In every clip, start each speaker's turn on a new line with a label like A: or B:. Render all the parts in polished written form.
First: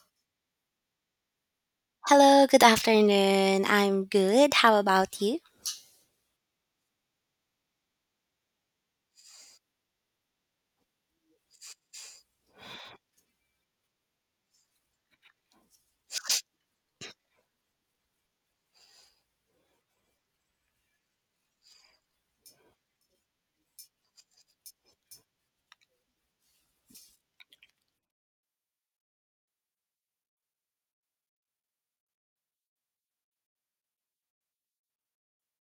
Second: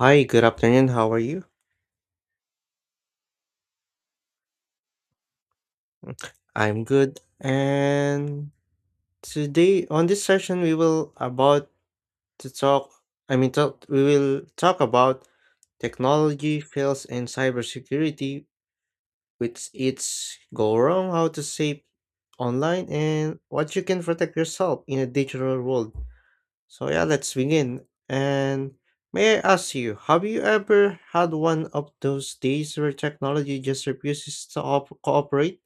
A: Hi, good afternoon. How are you?
B: Hello, good afternoon. I'm good. How about you?
A: I'm good. And today on this session we will about to talk I mean talk, we will talk about technology fails in cybersecurity with its go wrong, how to save online and what you can protect yourself in a digital world. So yeah, let's begin. And may I ask you, have you ever had one of those days where technology just refuses to cooperate?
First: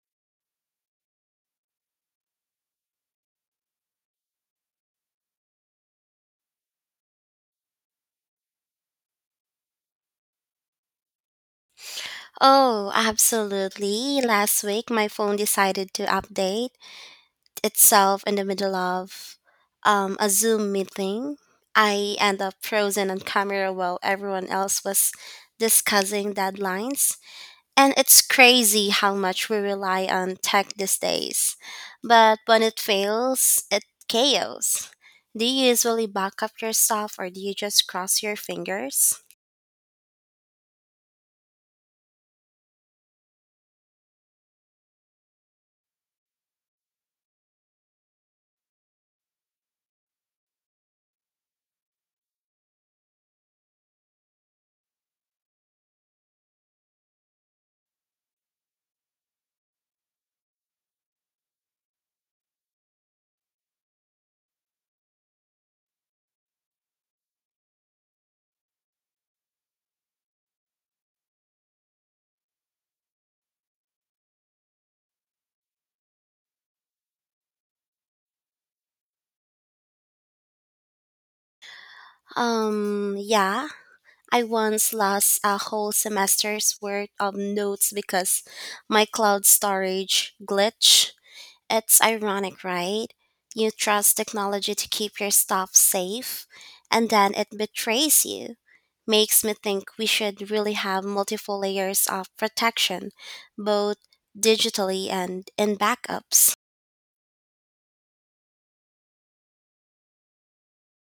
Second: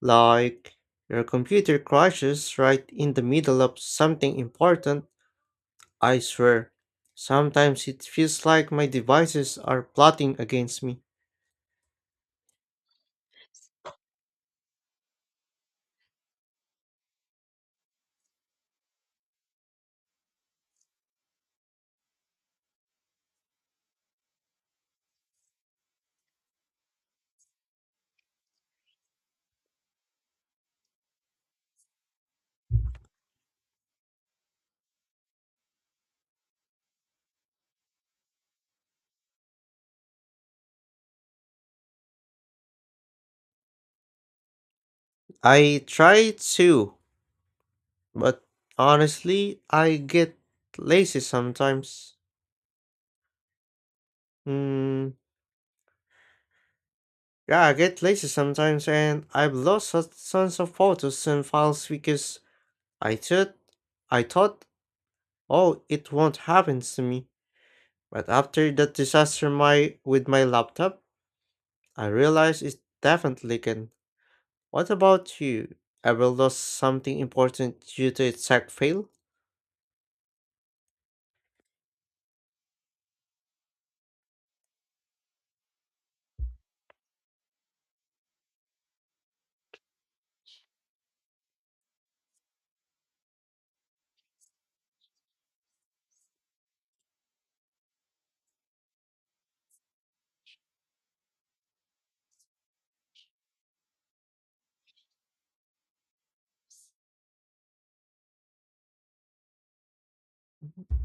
A: Like, your computer crashes right in the middle of something important, I swear. Sometimes it feels like my devices are plotting against me.
B: Oh, absolutely. Last week, my phone decided to update itself in the middle of a Zoom meeting. I end up frozen on camera while everyone else was discussing deadlines. And it's crazy how much we rely on tech these days. But when it fails, it chaos. Do you usually back up your stuff or do you just cross your fingers?
A: I try to, but honestly, I get lazy sometimes. Mm, yeah, I get lazy sometimes, and I've lost tons of photos and files because I thought, I thought, oh, it won't happen to me. But after that disaster, my with my laptop, I realize it definitely can. What about you? Ever lost something important due to a tech fail?
B: Yeah, I once lost a whole semester's worth of notes because my cloud storage glitched. It's ironic, right? You trust technology to keep your stuff safe, and then it betrays you. Makes me think we should really have multiple layers of protection, both digitally and in backups.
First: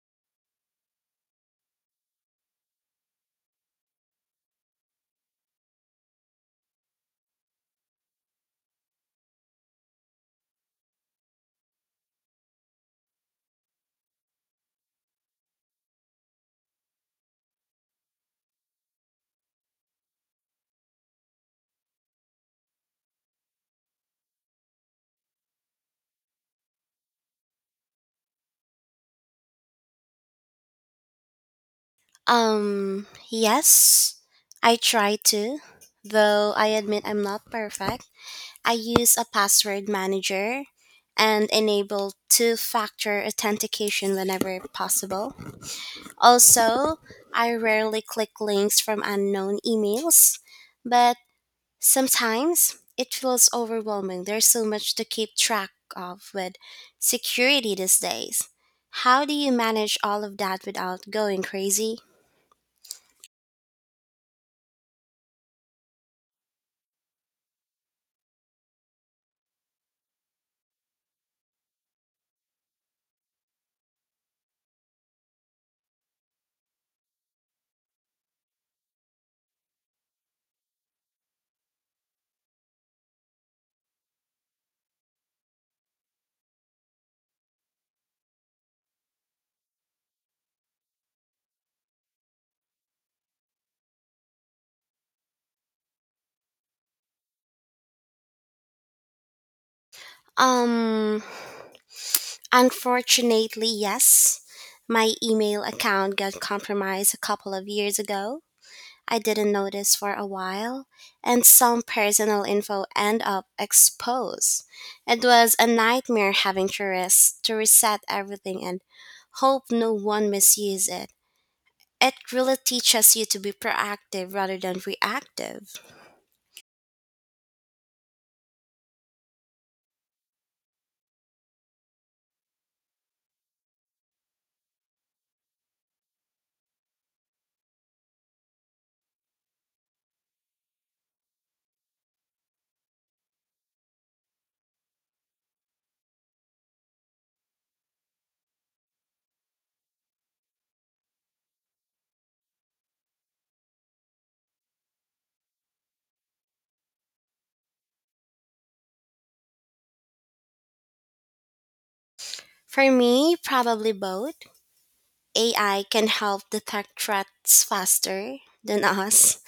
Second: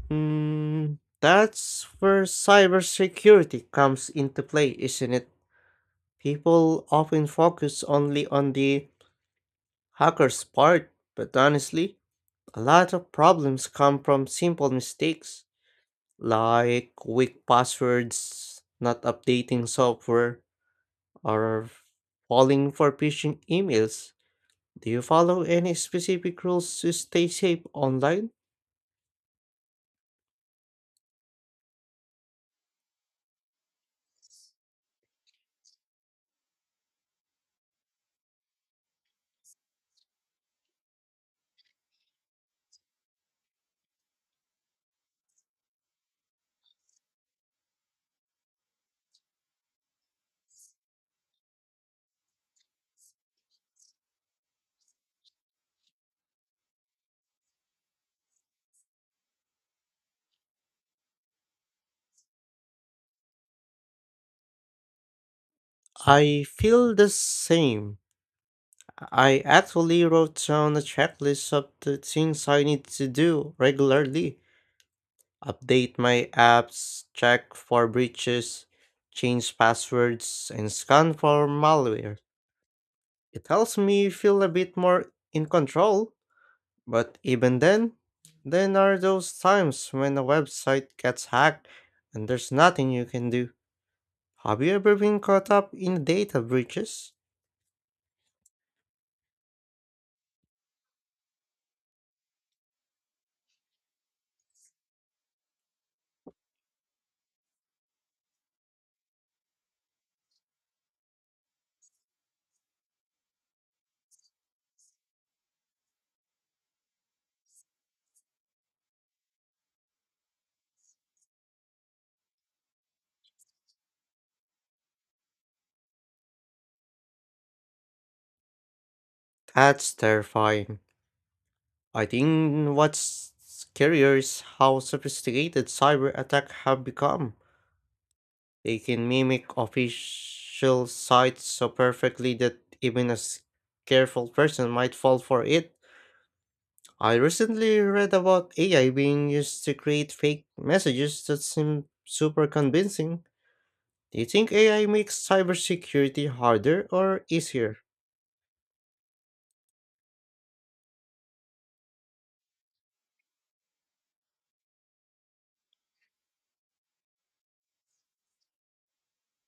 A: Hmm, that's where cybersecurity comes into play, isn't it? People often focus only on the hacker's part, but honestly, a lot of problems come from simple mistakes like weak passwords, not updating software, or falling for phishing emails. Do you follow any specific rules to stay safe online?
B: Yes, I try to, though I admit I'm not perfect. I use a password manager and enable two factor authentication whenever possible. Also, I rarely click links from unknown emails, but sometimes it feels overwhelming. There's so much to keep track of with security these days. How do you manage all of that without going crazy?
A: I feel the same. I actually wrote down a checklist of the things I need to do regularly. Update my apps, check for breaches, change passwords, and scan for malware. It helps me feel a bit more in control, but even then are those times when a website gets hacked and there's nothing you can do. Have you ever been caught up in data breaches?
B: Um, Unfortunately, yes. My email account got compromised a couple of years ago. I didn't notice for a while, and some personal info end up exposed. It was a nightmare having to reset everything and hope no one misused it. It really teaches you to be proactive rather than reactive.
A: That's terrifying. I think what's scarier is how sophisticated cyber attacks have become. They can mimic official sites so perfectly that even careful person might fall for it. I recently read about AI being used to create fake messages that seem super convincing. Do you think AI makes cybersecurity harder or easier?
B: For me, probably both. AI can help detect threats faster than us,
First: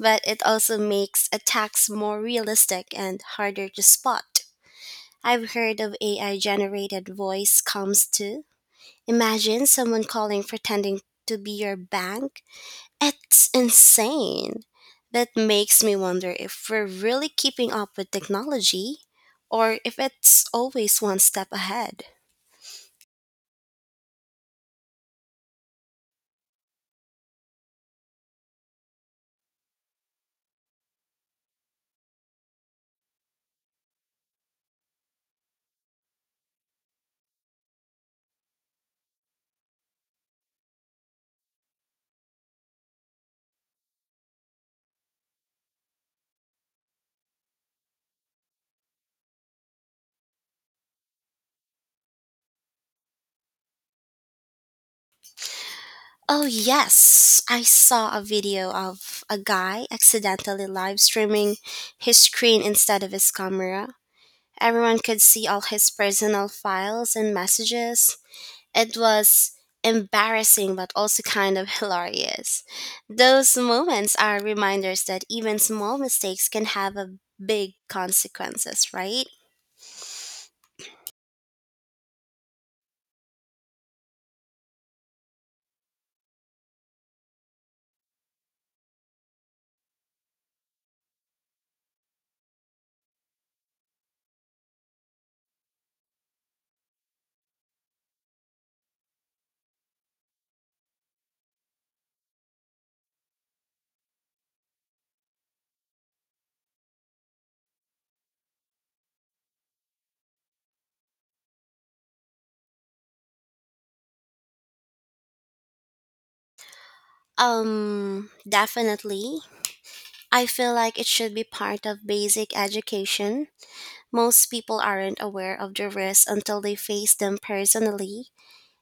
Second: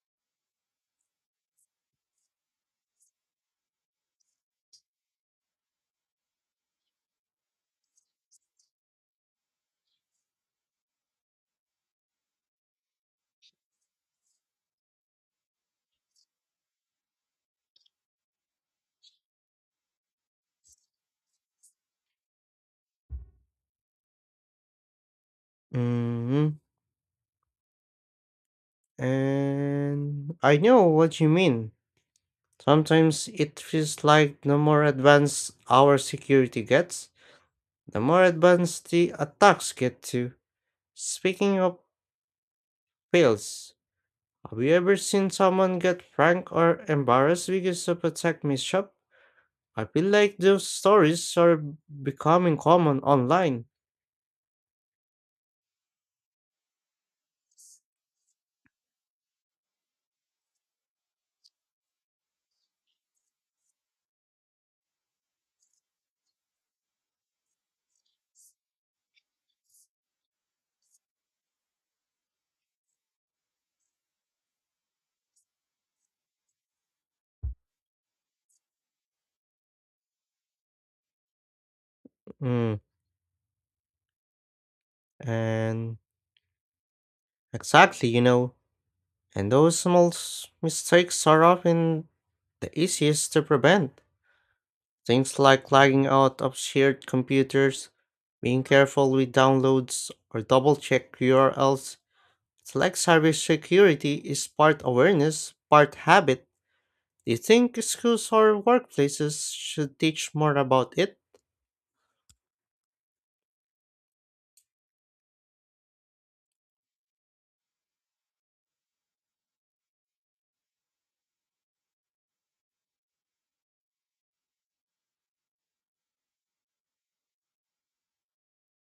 B: but it also makes attacks more realistic and harder to spot. I've heard of AI generated voice comms too. Imagine someone calling pretending to be your bank. It's insane. That makes me wonder if we're really keeping up with technology or if it's always one step ahead.
A: Mhm. And I know what you mean. Sometimes it feels like the more advanced our security gets, the more advanced the attacks get too. Speaking of fails, have you ever seen someone get frank or embarrassed because of a tech mishap? I feel like those stories are becoming common online.
B: Oh, yes, I saw a video of a guy accidentally live streaming his screen instead of his camera. Everyone could see all his personal files and messages. It was embarrassing, but also kind of hilarious. Those moments are reminders that even small mistakes can have a big consequences, right?
A: Mm. And exactly, and those mistakes are often the easiest to prevent. Things like logging out of shared computers, being careful with downloads, or double check URLs. It's like cybersecurity is part awareness, part habit. Do you think schools or workplaces should teach more about it?
B: Definitely. I feel like it should be part of basic education. Most people aren't aware of the risks until they face them personally.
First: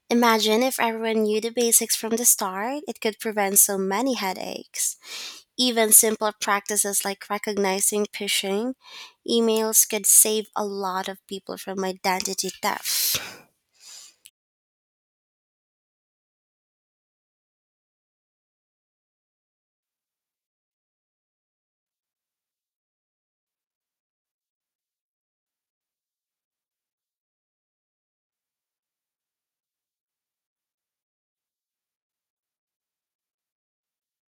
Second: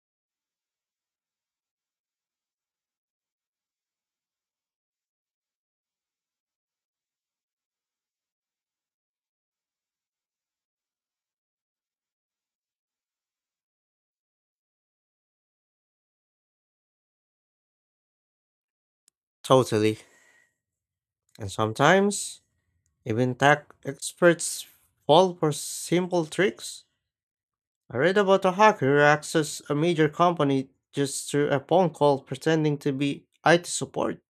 B: Imagine if everyone knew the basics from the start, it could prevent so many headaches. Even simple practices like recognizing phishing emails could save a lot of people from identity theft.
A: Totally. And sometimes, even tech experts fall for simple tricks. I read about a hacker who accessed a major company just through a phone call pretending to be IT support.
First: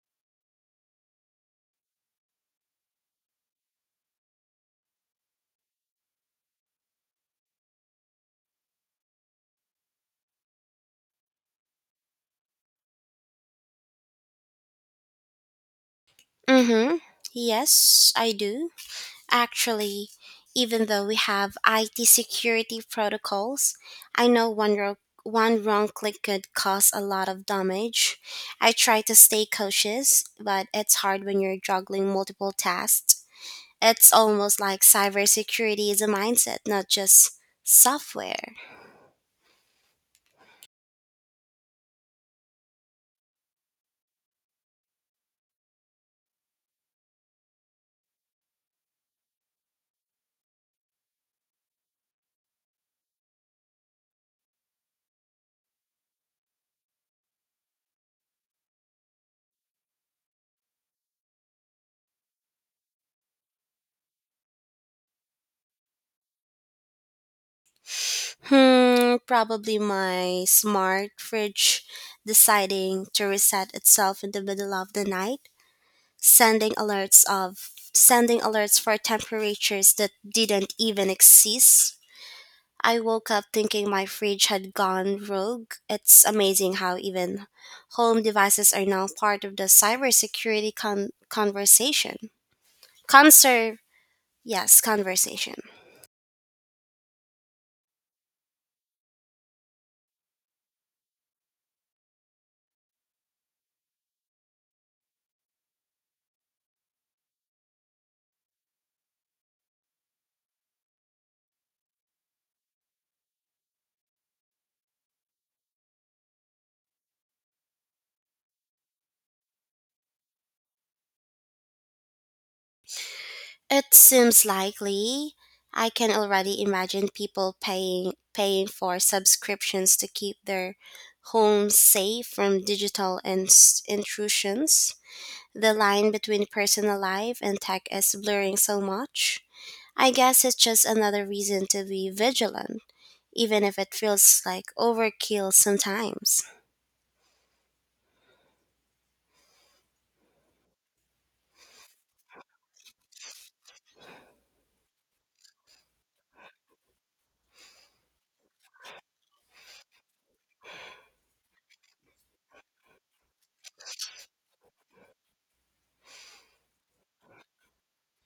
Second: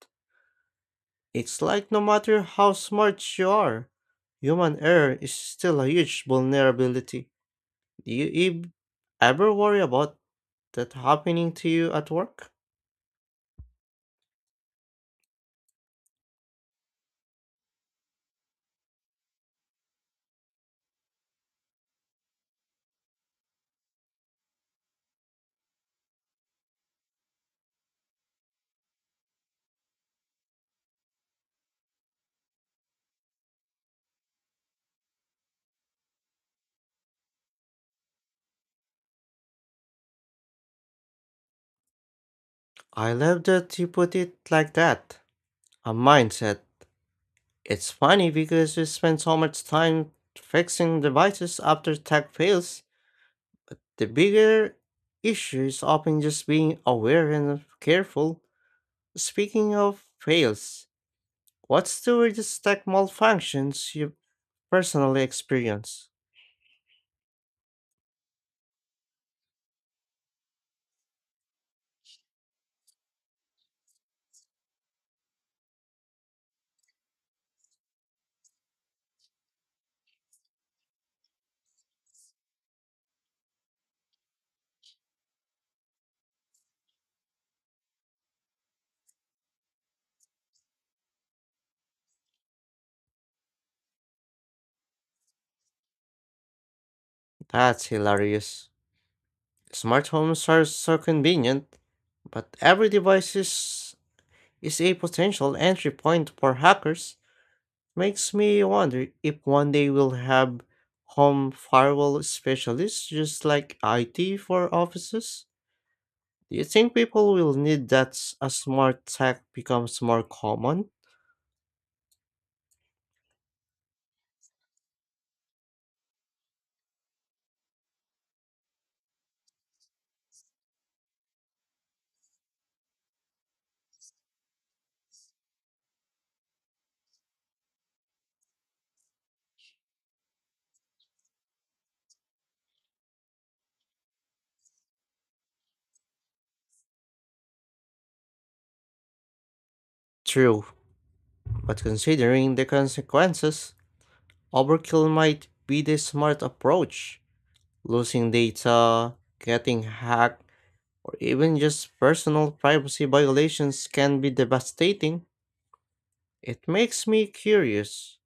A: It's like no matter how smart you are, human error is still a huge vulnerability. Do you ev- Ever worry about that happening to you at work?
B: Mm-hmm. Yes, I do. Actually, even though we have IT security protocols, I know one wrong click could cause a lot of damage. I try to stay cautious, but it's hard when you're juggling multiple tasks. It's almost like cybersecurity is a mindset, not just software.
A: I love that you put it like that. A mindset. It's funny because we spend so much time fixing devices after tech fails. The bigger issue is often just being aware and careful. Speaking of fails, what's the weirdest tech malfunctions you've personally experience.
B: Hmm, probably my smart fridge deciding to reset itself in the middle of the night, sending alerts for temperatures that didn't even exist. I woke up thinking my fridge had gone rogue. It's amazing how even home devices are now part of the cybersecurity conversation. Conser Yes, conversation.
A: That's hilarious. Smart homes are so convenient, but every device is a potential entry point for hackers. Makes me wonder if one day we'll have home firewall specialists just like IT for offices. Do you think people will need as smart tech becomes more common?
B: It seems likely. I can already imagine people paying for subscriptions to keep their homes safe from digital intrusions. The line between personal life and tech is blurring so much. I guess it's just another reason to be vigilant, even if it feels like overkill sometimes.
A: True, but considering the consequences, overkill might be the smart approach. Losing data, getting hacked, or even just personal privacy violations can be devastating. It makes me curious.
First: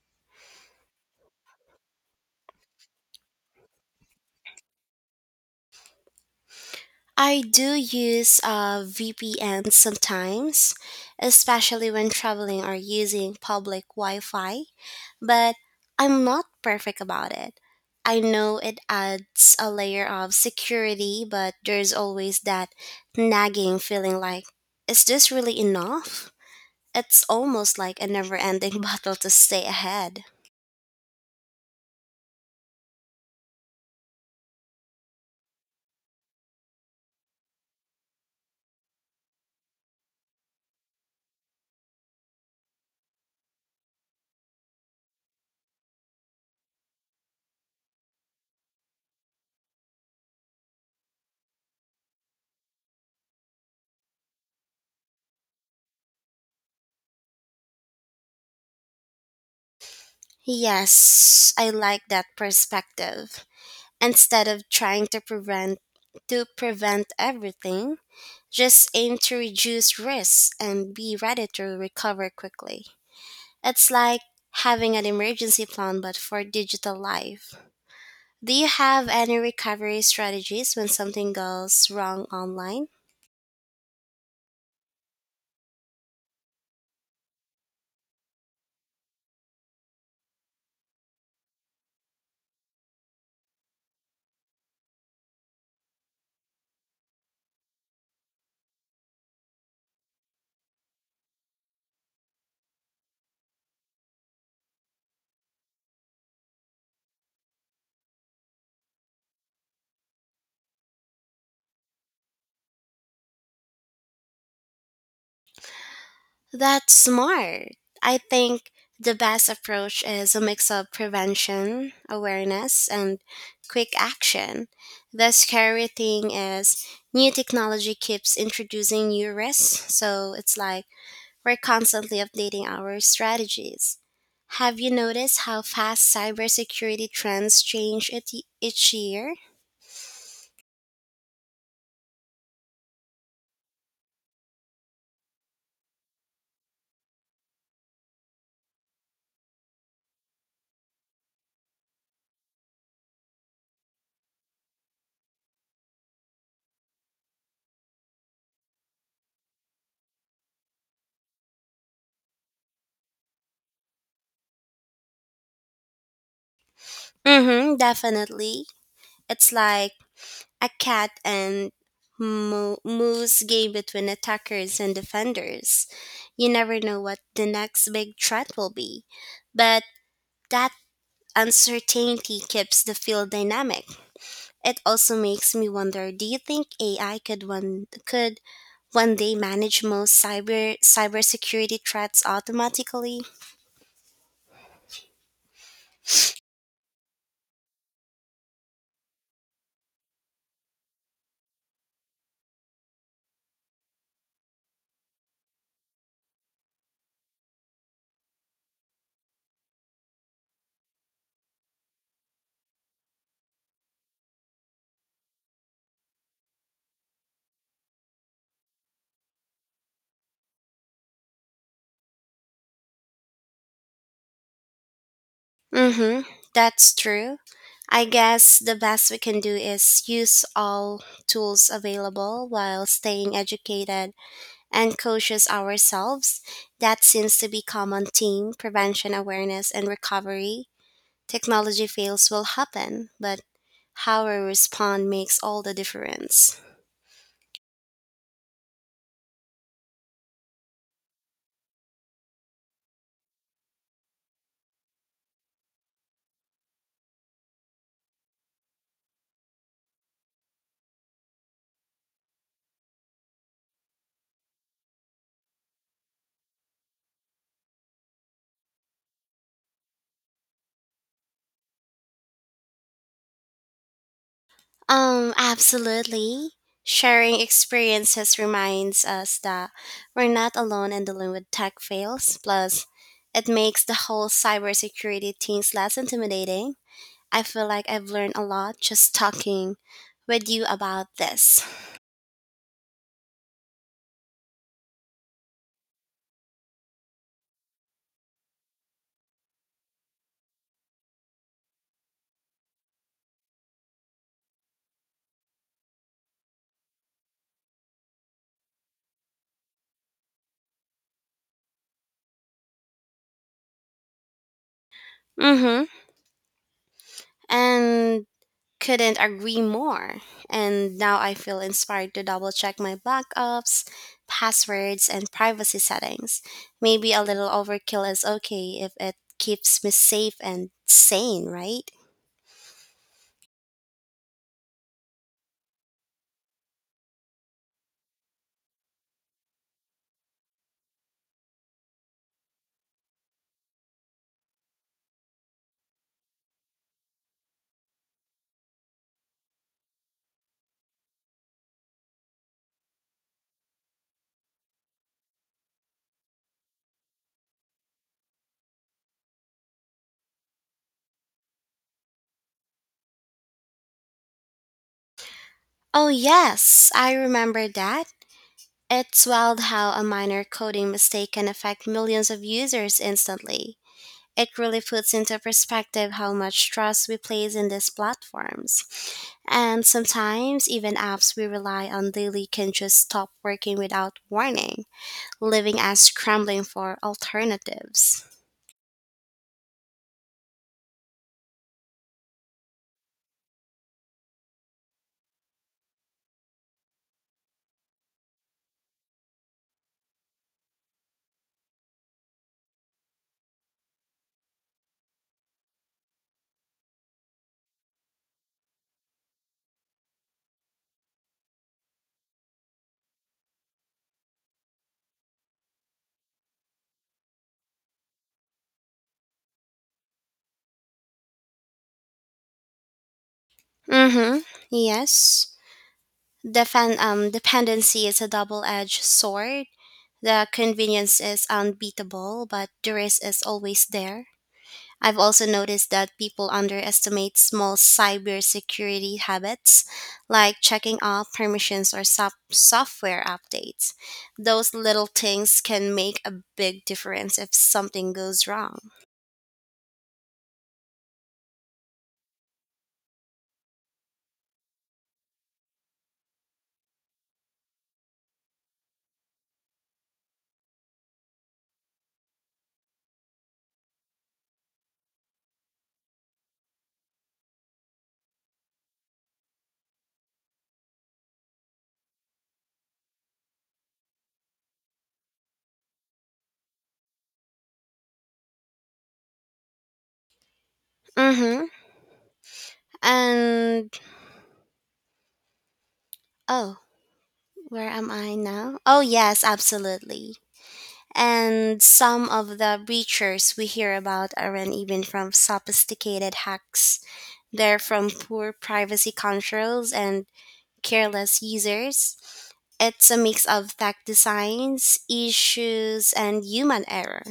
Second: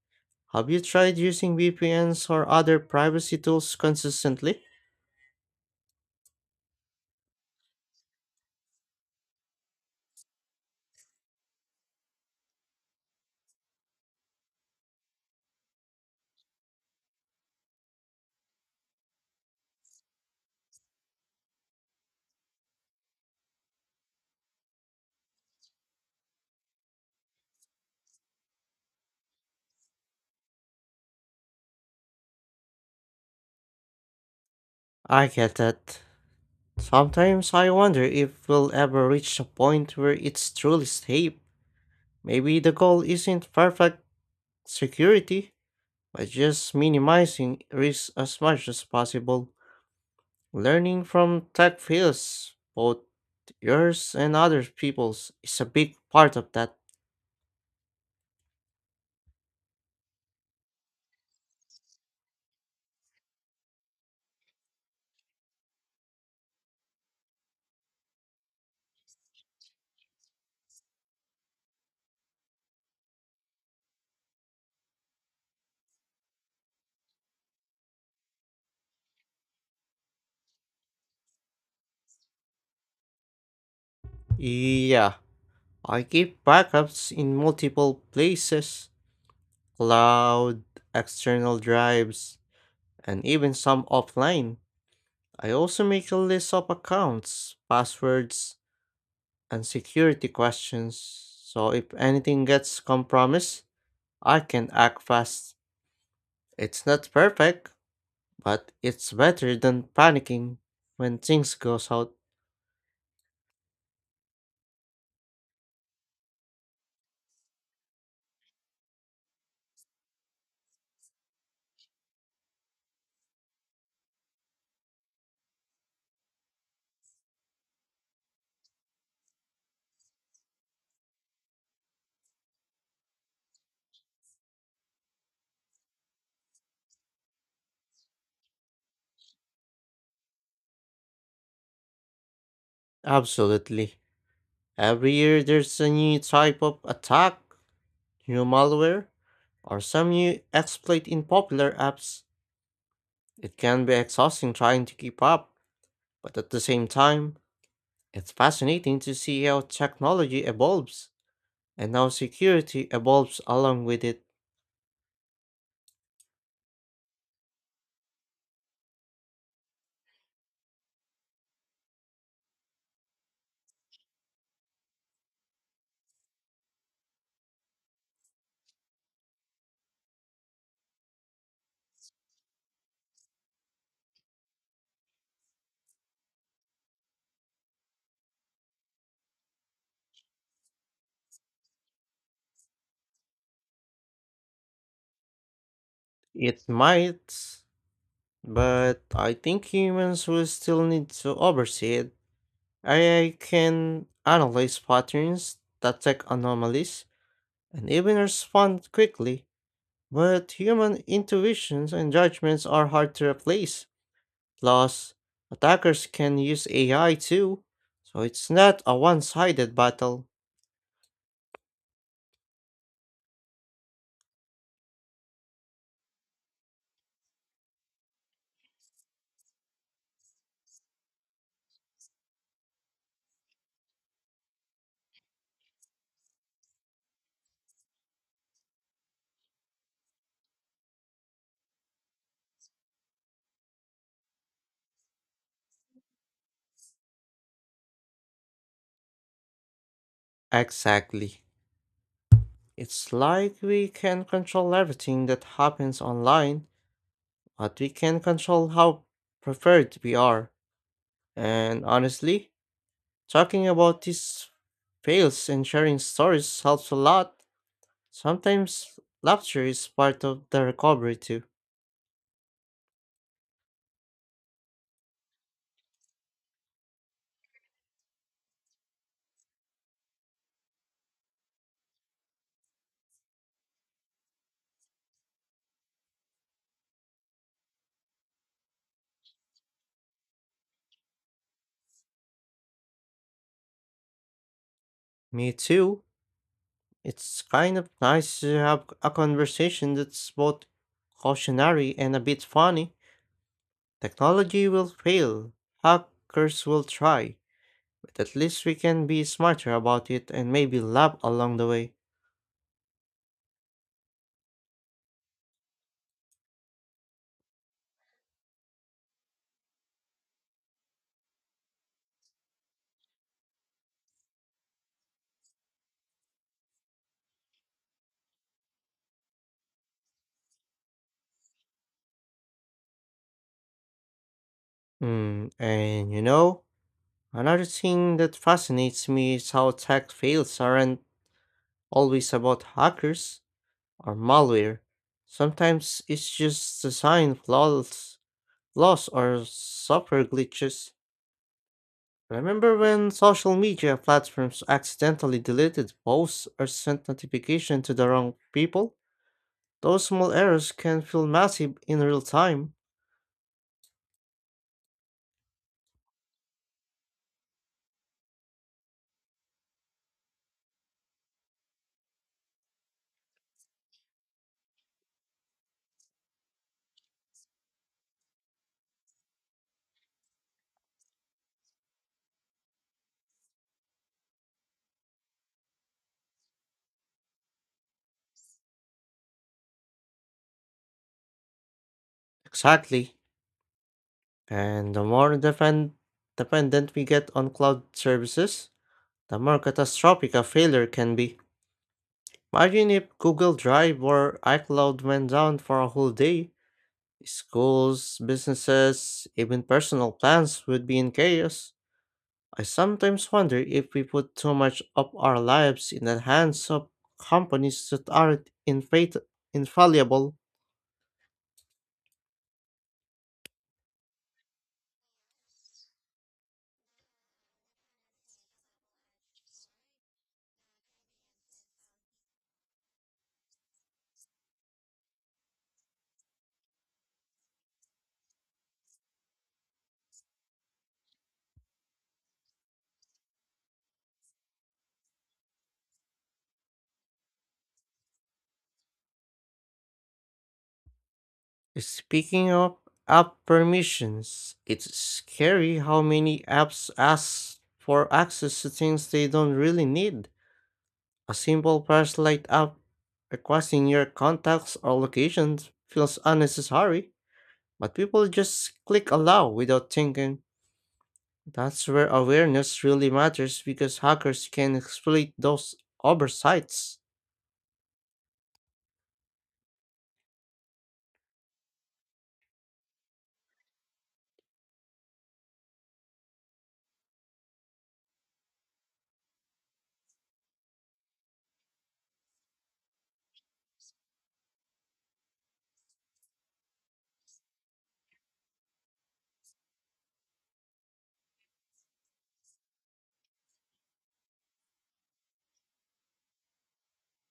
A: Have you tried using VPNs or other privacy tools consistently?
B: I do use VPN sometimes, especially when traveling or using public Wi Fi, but I'm not perfect about it. I know it adds a layer of security, but there's always that nagging feeling like, is this really enough? It's almost like a never ending battle to stay ahead.
A: I get that. Sometimes I wonder if we'll ever reach a point where it's truly safe. Maybe the goal isn't perfect security, but just minimizing risk as much as possible. Learning from tech fails, both yours and other people's is a big part of that.
B: Yes, I like that perspective. Instead of trying to prevent everything, just aim to reduce risks and be ready to recover quickly. It's like having an emergency plan but for digital life. Do you have any recovery strategies when something goes wrong online?
A: Yeah, I keep backups in multiple places, cloud, external drives, and even some offline. I also make a list of accounts, passwords, and security questions so if anything gets compromised, I can act fast. It's not perfect, but it's better than panicking when things goes out.
B: That's smart. I think the best approach is a mix of prevention, awareness, and quick action. The scary thing is, new technology keeps introducing new risks, so it's like we're constantly updating our strategies. Have you noticed how fast cybersecurity trends change it each year?
A: Absolutely. Every year there's a new type of attack, new malware, or some new exploit in popular apps. It can be exhausting trying to keep up, but at the same time, it's fascinating to see how technology evolves and how security evolves along with it.
B: Mm-hmm, definitely. It's like a cat and moose game between attackers and defenders. You never know what the next big threat will be, but that uncertainty keeps the field dynamic. It also makes me wonder: Do you think AI could one could when they manage most cybersecurity threats automatically.
A: It might, but I think humans will still need to oversee it. AI can analyze patterns, detect anomalies, and even respond quickly. But human intuitions and judgments are hard to replace. Plus, attackers can use AI too, so it's not a one sided battle.
B: Mhm. That's true. I guess the best we can do is use all tools available while staying educated and cautious ourselves. That seems to be common theme prevention awareness and recovery. Technology fails will happen, but how we respond makes all the difference.
A: Exactly. It's like we can control everything that happens online, but we can control how preferred we are. And honestly, talking about these fails and sharing stories helps a lot. Sometimes laughter is part of the recovery too.
B: Absolutely. Sharing experiences reminds us that we're not alone in dealing with tech fails. Plus, it makes the whole cybersecurity things less intimidating. I feel like I've learned a lot just talking with you about this.
A: Me too. It's kind of nice to have a conversation that's both cautionary and a bit funny. Technology will fail, hackers will try, but at least we can be smarter about it and maybe laugh along the way.
B: Mm-hmm. And couldn't agree more. And now I feel inspired to double check my backups, passwords, and privacy settings. Maybe a little overkill is okay if it keeps me safe and sane, right?
A: Hmm, and you know, another thing that fascinates me is how tech fails aren't always about hackers or malware. Sometimes it's just design flaws or software glitches. Remember when social media platforms accidentally deleted posts or sent notification to the wrong people? Those small errors can feel massive in real time.
B: Oh, yes, I remember that. It's wild how a minor coding mistake can affect millions of users instantly. It really puts into perspective how much trust we place in these platforms. And sometimes, even apps we rely on daily can just stop working without warning, leaving us scrambling for alternatives.
A: Exactly. And the more dependent we get on cloud services, the more catastrophic a failure can be. Imagine if Google Drive or iCloud went down for a whole day. Schools, businesses, even personal plans would be in chaos. I sometimes wonder if we put too much of our lives in the hands of companies that aren't infallible.
B: Mm-hmm. Yes. Dependency is a double edged sword. The convenience is unbeatable, but the risk is always there. I've also noticed that people underestimate small cybersecurity habits like checking off permissions or software updates. Those little things can make a big difference if something goes wrong.
A: Speaking of app permissions, it's scary how many apps ask for access to things they don't really need. A simple flashlight app requesting your contacts or locations feels unnecessary, but people just click allow without thinking. That's where awareness really matters because hackers can exploit those oversights.
B: Mm-hmm. And oh, where am I now? Oh, yes, absolutely. And some of the breaches we hear about aren't even from sophisticated hacks. They're from poor privacy controls and careless users. It's a mix of tech designs, issues, and human error.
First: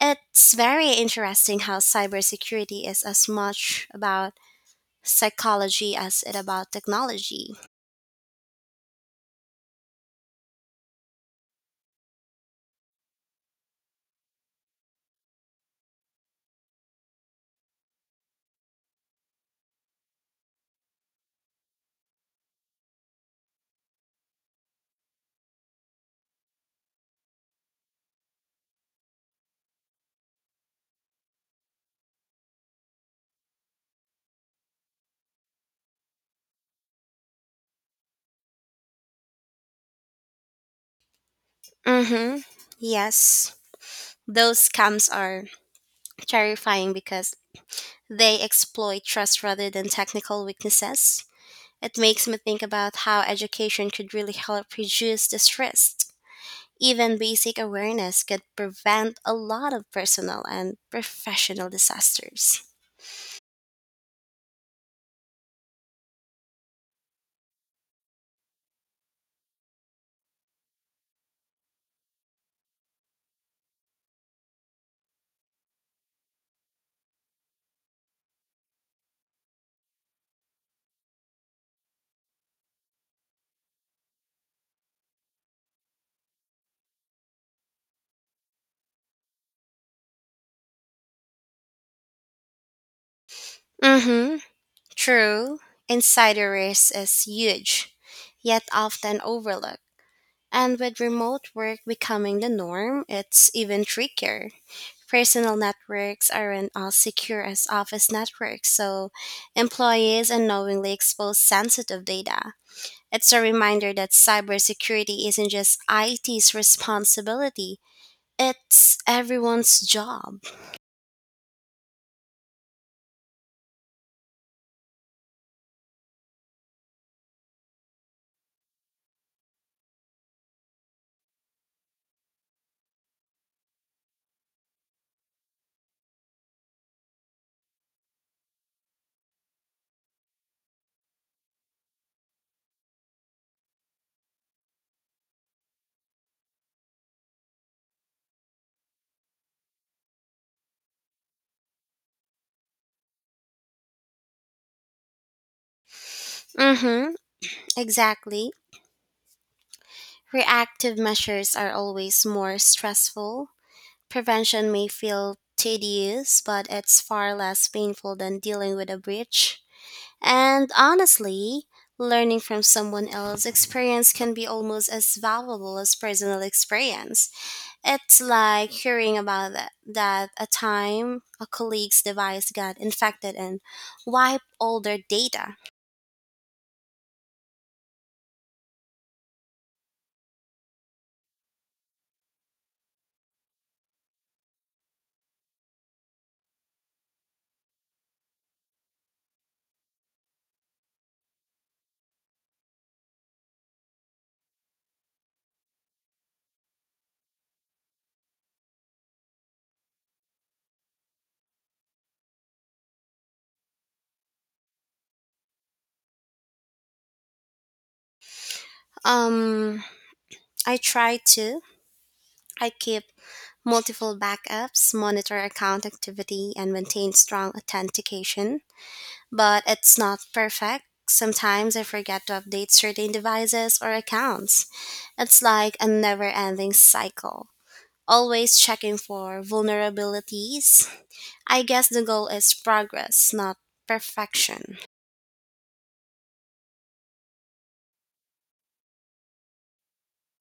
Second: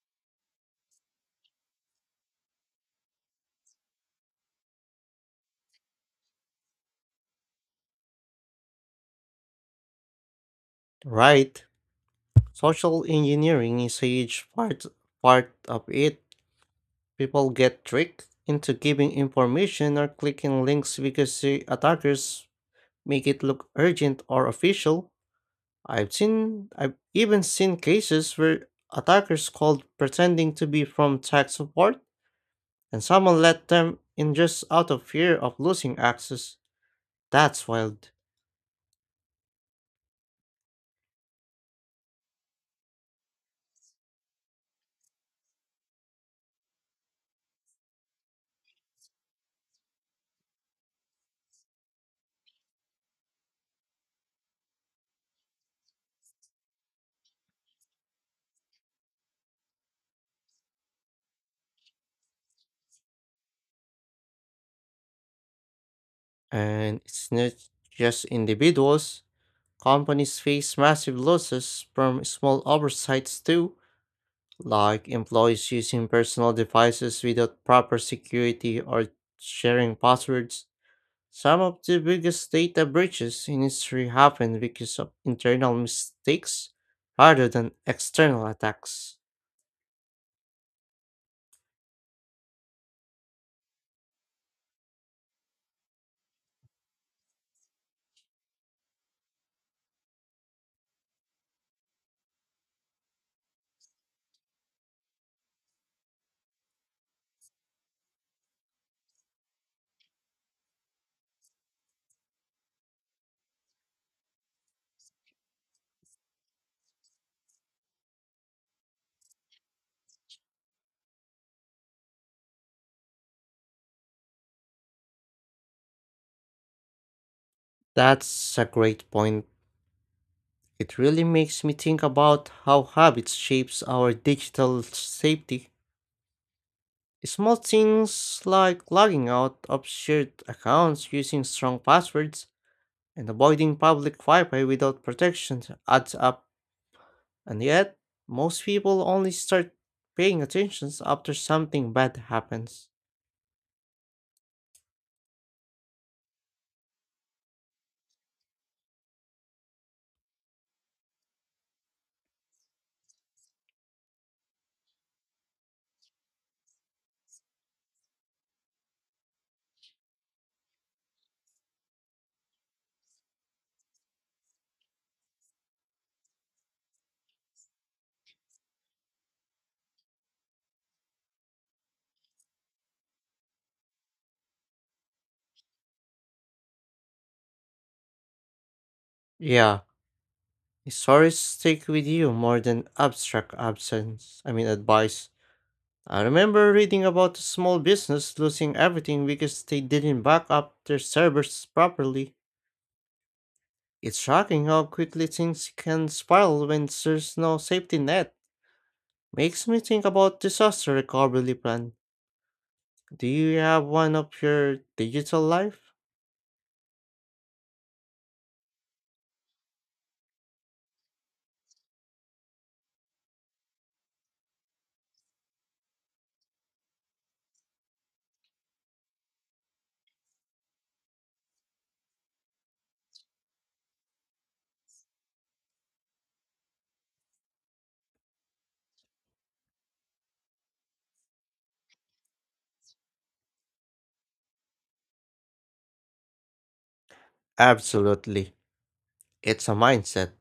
B: It's very interesting how cybersecurity is as much about psychology as it about technology.
A: Right. Social engineering is a huge part of it. People get tricked into giving information or clicking links because the attackers make it look urgent or official. I've even seen cases where attackers called pretending to be from tech support and someone let them in just out of fear of losing access. That's wild.
B: Mm-hmm. Yes. Those scams are terrifying because they exploit trust rather than technical weaknesses. It makes me think about how education could really help reduce this risk. Even basic awareness could prevent a lot of personal and professional disasters.
A: And it's not just individuals, companies face massive losses from small oversights too, like employees using personal devices without proper security or sharing passwords. Some of the biggest data breaches in history happen because of internal mistakes rather than external attacks.
B: Mm-hmm. True. Insider risk is huge, yet often overlooked. And with remote work becoming the norm, it's even trickier. Personal networks aren't as secure as office networks, so employees unknowingly expose sensitive data. It's a reminder that cybersecurity isn't just IT's responsibility, it's everyone's job.
A: That's a great point. It really makes me think about how habits shapes our digital safety. Small things like logging out of shared accounts using strong passwords and avoiding public Wi-Fi without protection adds up, and yet most people only start paying attention after something bad happens.
B: Mhm, exactly. Reactive measures are always more stressful. Prevention may feel tedious, but it's far less painful than dealing with a breach. And honestly, learning from someone else's experience can be almost as valuable as personal experience. It's like hearing about that a time a colleague's device got infected and wiped all their data.
A: Yeah, stories stick with you more than abstract absence. I mean advice. I remember reading about a small business losing everything because they didn't back up their servers properly. It's shocking how quickly things can spiral when there's no safety net. Makes me think about disaster recovery plan. Do you have one of your digital life?
B: Um, I try to. I keep multiple backups, monitor account activity, and maintain strong authentication. But it's not perfect. Sometimes I forget to update certain devices or accounts. It's like a never ending cycle, always checking for vulnerabilities. I guess the goal is progress, not perfection.
A: Absolutely. It's a mindset.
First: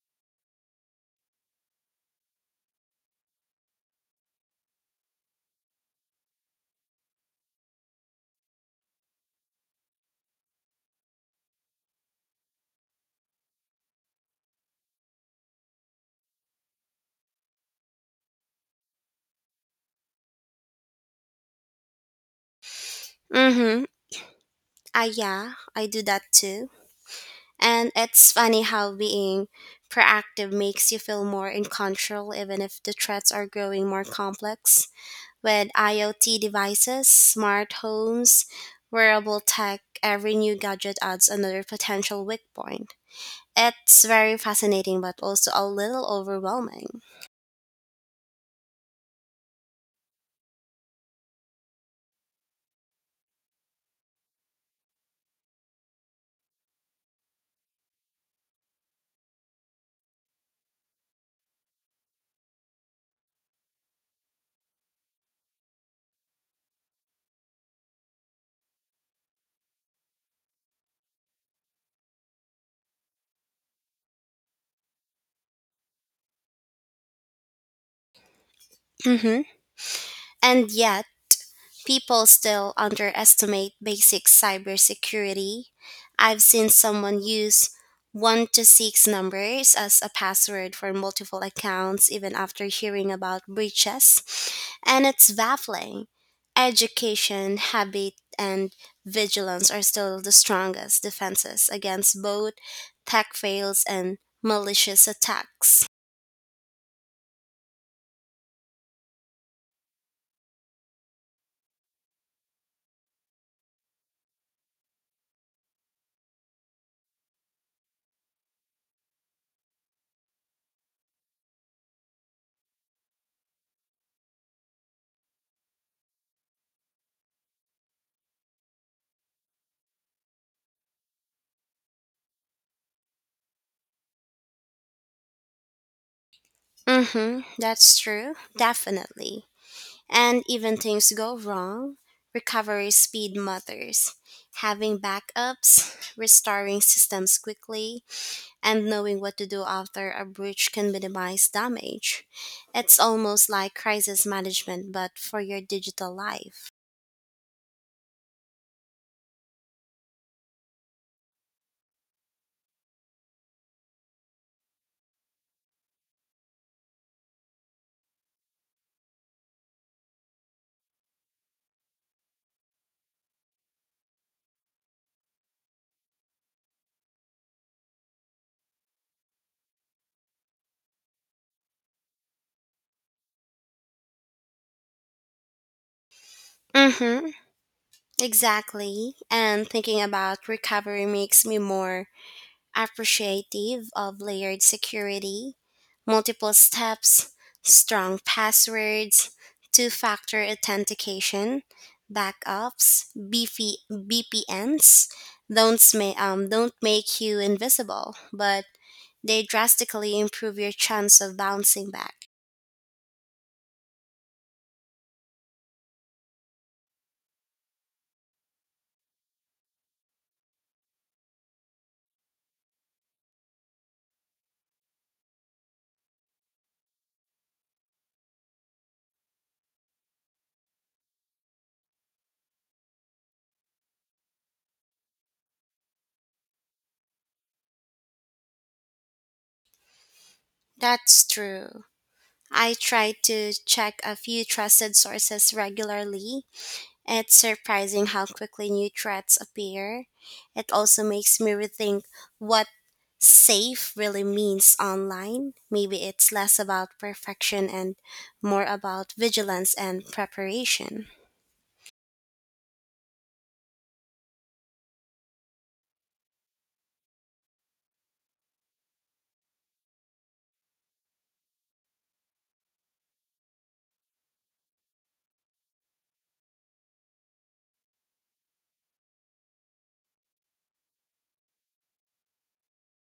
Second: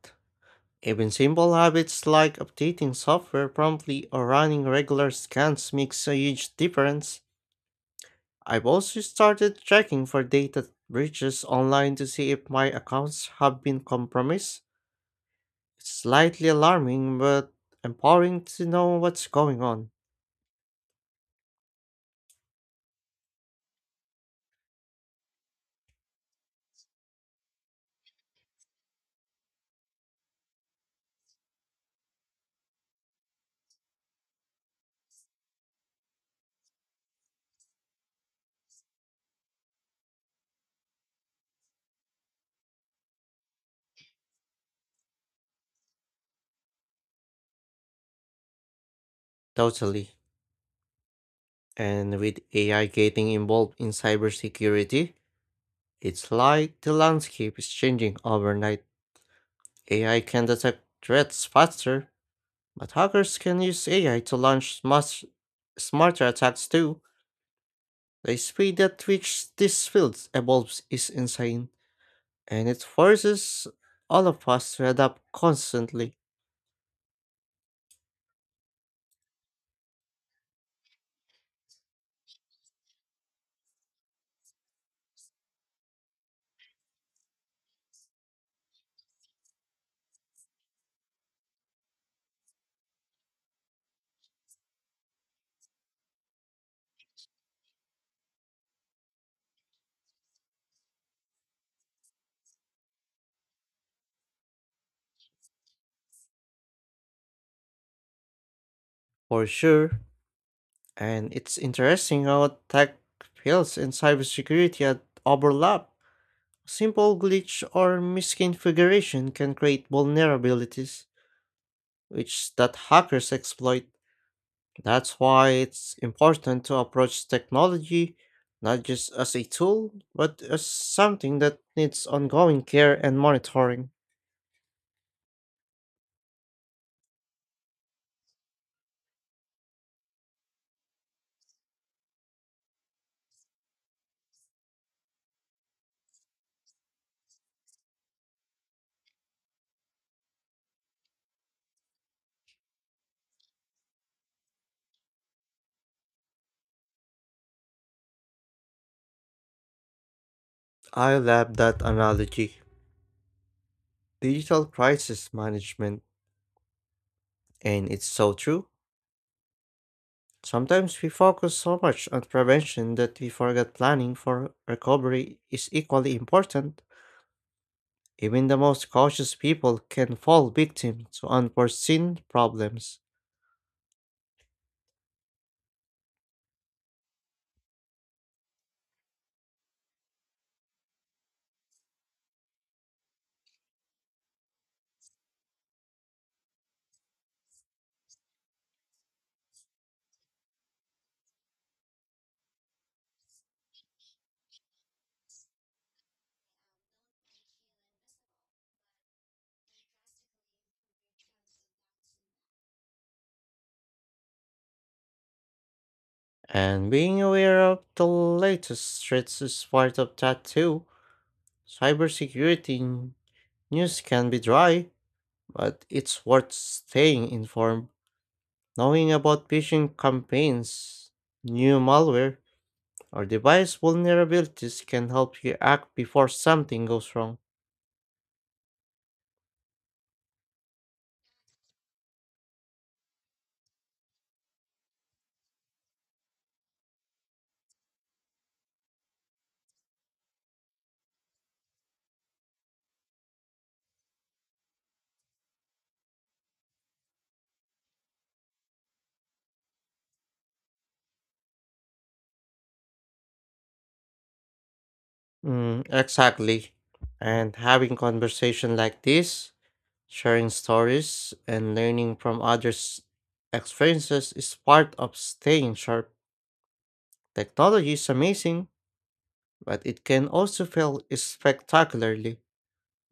A: Even simple habits like updating software promptly or running regular scans makes a huge difference. I've also started checking for data breaches online to see if my accounts have been compromised. It's slightly alarming, but empowering to know what's going on.
B: Mm hmm. Ah, yeah, I do that too. And it's funny how being proactive makes you feel more in control, even if the threats are growing more complex. With IoT devices, smart homes, wearable tech, every new gadget adds another potential weak point. It's very fascinating, but also a little overwhelming.
A: Totally. And with AI getting involved in cybersecurity, it's like the landscape is changing overnight. AI can detect threats faster, but hackers can use AI to launch much smarter attacks too. The speed at which this field evolves is insane, and it forces all of us to adapt constantly.
B: Hmm. And yet, people still underestimate basic cybersecurity. I've seen someone use 1 to 6 numbers as a password for multiple accounts even after hearing about breaches, and it's baffling. Education, habit, and vigilance are still the strongest defenses against both tech fails and malicious attacks.
A: For sure, and it's interesting how tech fields and overlap. A simple glitch or misconfiguration can create vulnerabilities, which that hackers exploit. That's why it's important to approach technology not just as a tool, but as something that needs ongoing care and monitoring.
B: Mhm, that's true. Definitely. And even things go wrong, recovery speed matters. Having backups, restoring systems quickly, and knowing what to do after a breach can minimize damage. It's almost like crisis management, but for your digital life.
A: I love that analogy. Digital crisis management, and it's so true. Sometimes we focus so much on prevention that we forget planning for recovery is equally important. Even the most cautious people can fall victim to unforeseen problems.
B: Mm-hmm. Exactly. And thinking about recovery makes me more appreciative of layered security, multiple steps, strong passwords, two factor authentication, backups, BP, BPNs. Don't make you invisible, but they drastically improve your chance of bouncing back.
A: And being aware of the latest threats is part of that too. Cybersecurity news can be dry, but it's worth staying informed. Knowing about phishing campaigns, new malware, our device vulnerabilities can help you act before something goes wrong.
B: That's true. I try to check a few trusted sources regularly. It's surprising how quickly new threats appear. It also makes me rethink what safe really means online. Maybe it's less about perfection and more about vigilance and preparation.
A: Mm, exactly. And having conversation like this, sharing stories and learning from others' experiences is part of staying sharp. Technology is amazing, but it can also fail spectacularly.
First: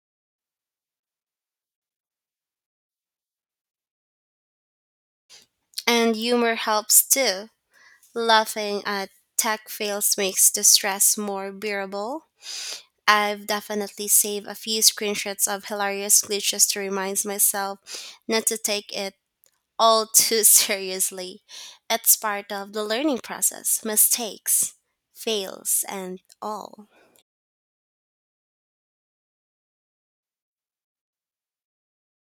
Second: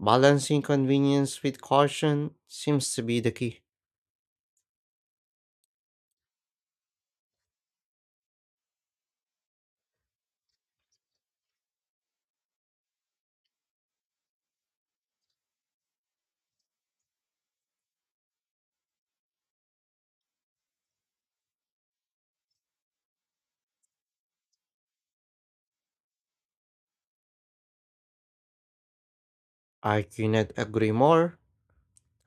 A: Balancing convenience with caution seems to be the key.
B: And humor helps too. Laughing at tech fails makes the stress more bearable. I've definitely saved a few screenshots of hilarious glitches to remind myself not to take it all too seriously. It's part of the learning process, mistakes, fails, and all.
A: I cannot agree more.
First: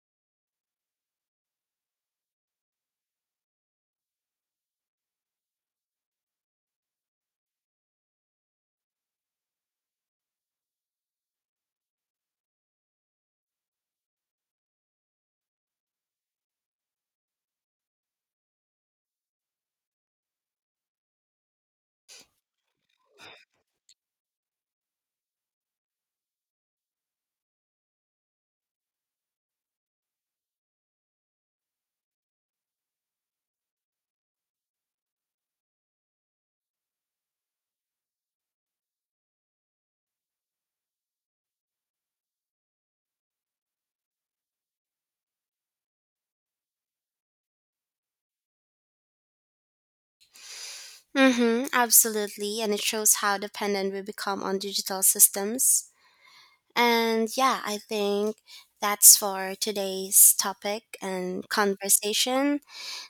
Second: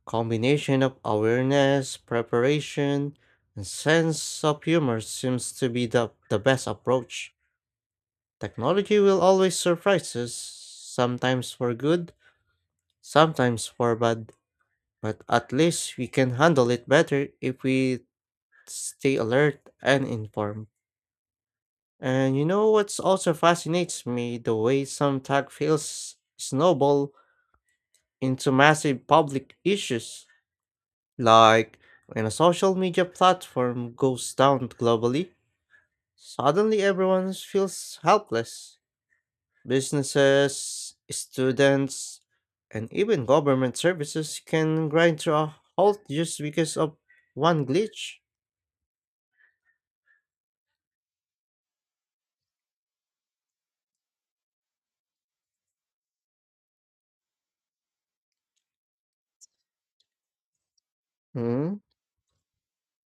A: Combination of awareness, preparation, and sense of humor seems to be the best approach. Technology will always surprise us, sometimes for good, sometimes for bad, but at least we can handle it better if we stay alert and informed. And you know what's also fascinates me the way some tech feels snowball into massive public issues. Like, when a social media platform goes down globally, suddenly everyone feels helpless. Businesses, students, and even government services can grind to a halt just because of one glitch.
B: Mm-hmm, absolutely. And it shows how dependent we become on digital systems. And yeah, I think that's for today's topic and
A: Mm-hmm.
B: conversation.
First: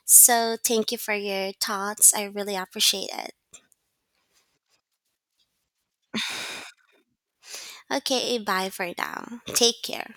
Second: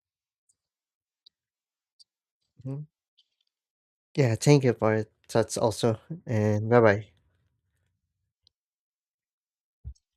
B: So thank you for your thoughts. I really appreciate it.
A: Yeah, thank you for it. That's also, and bye bye.
B: Okay, bye for now. Take care.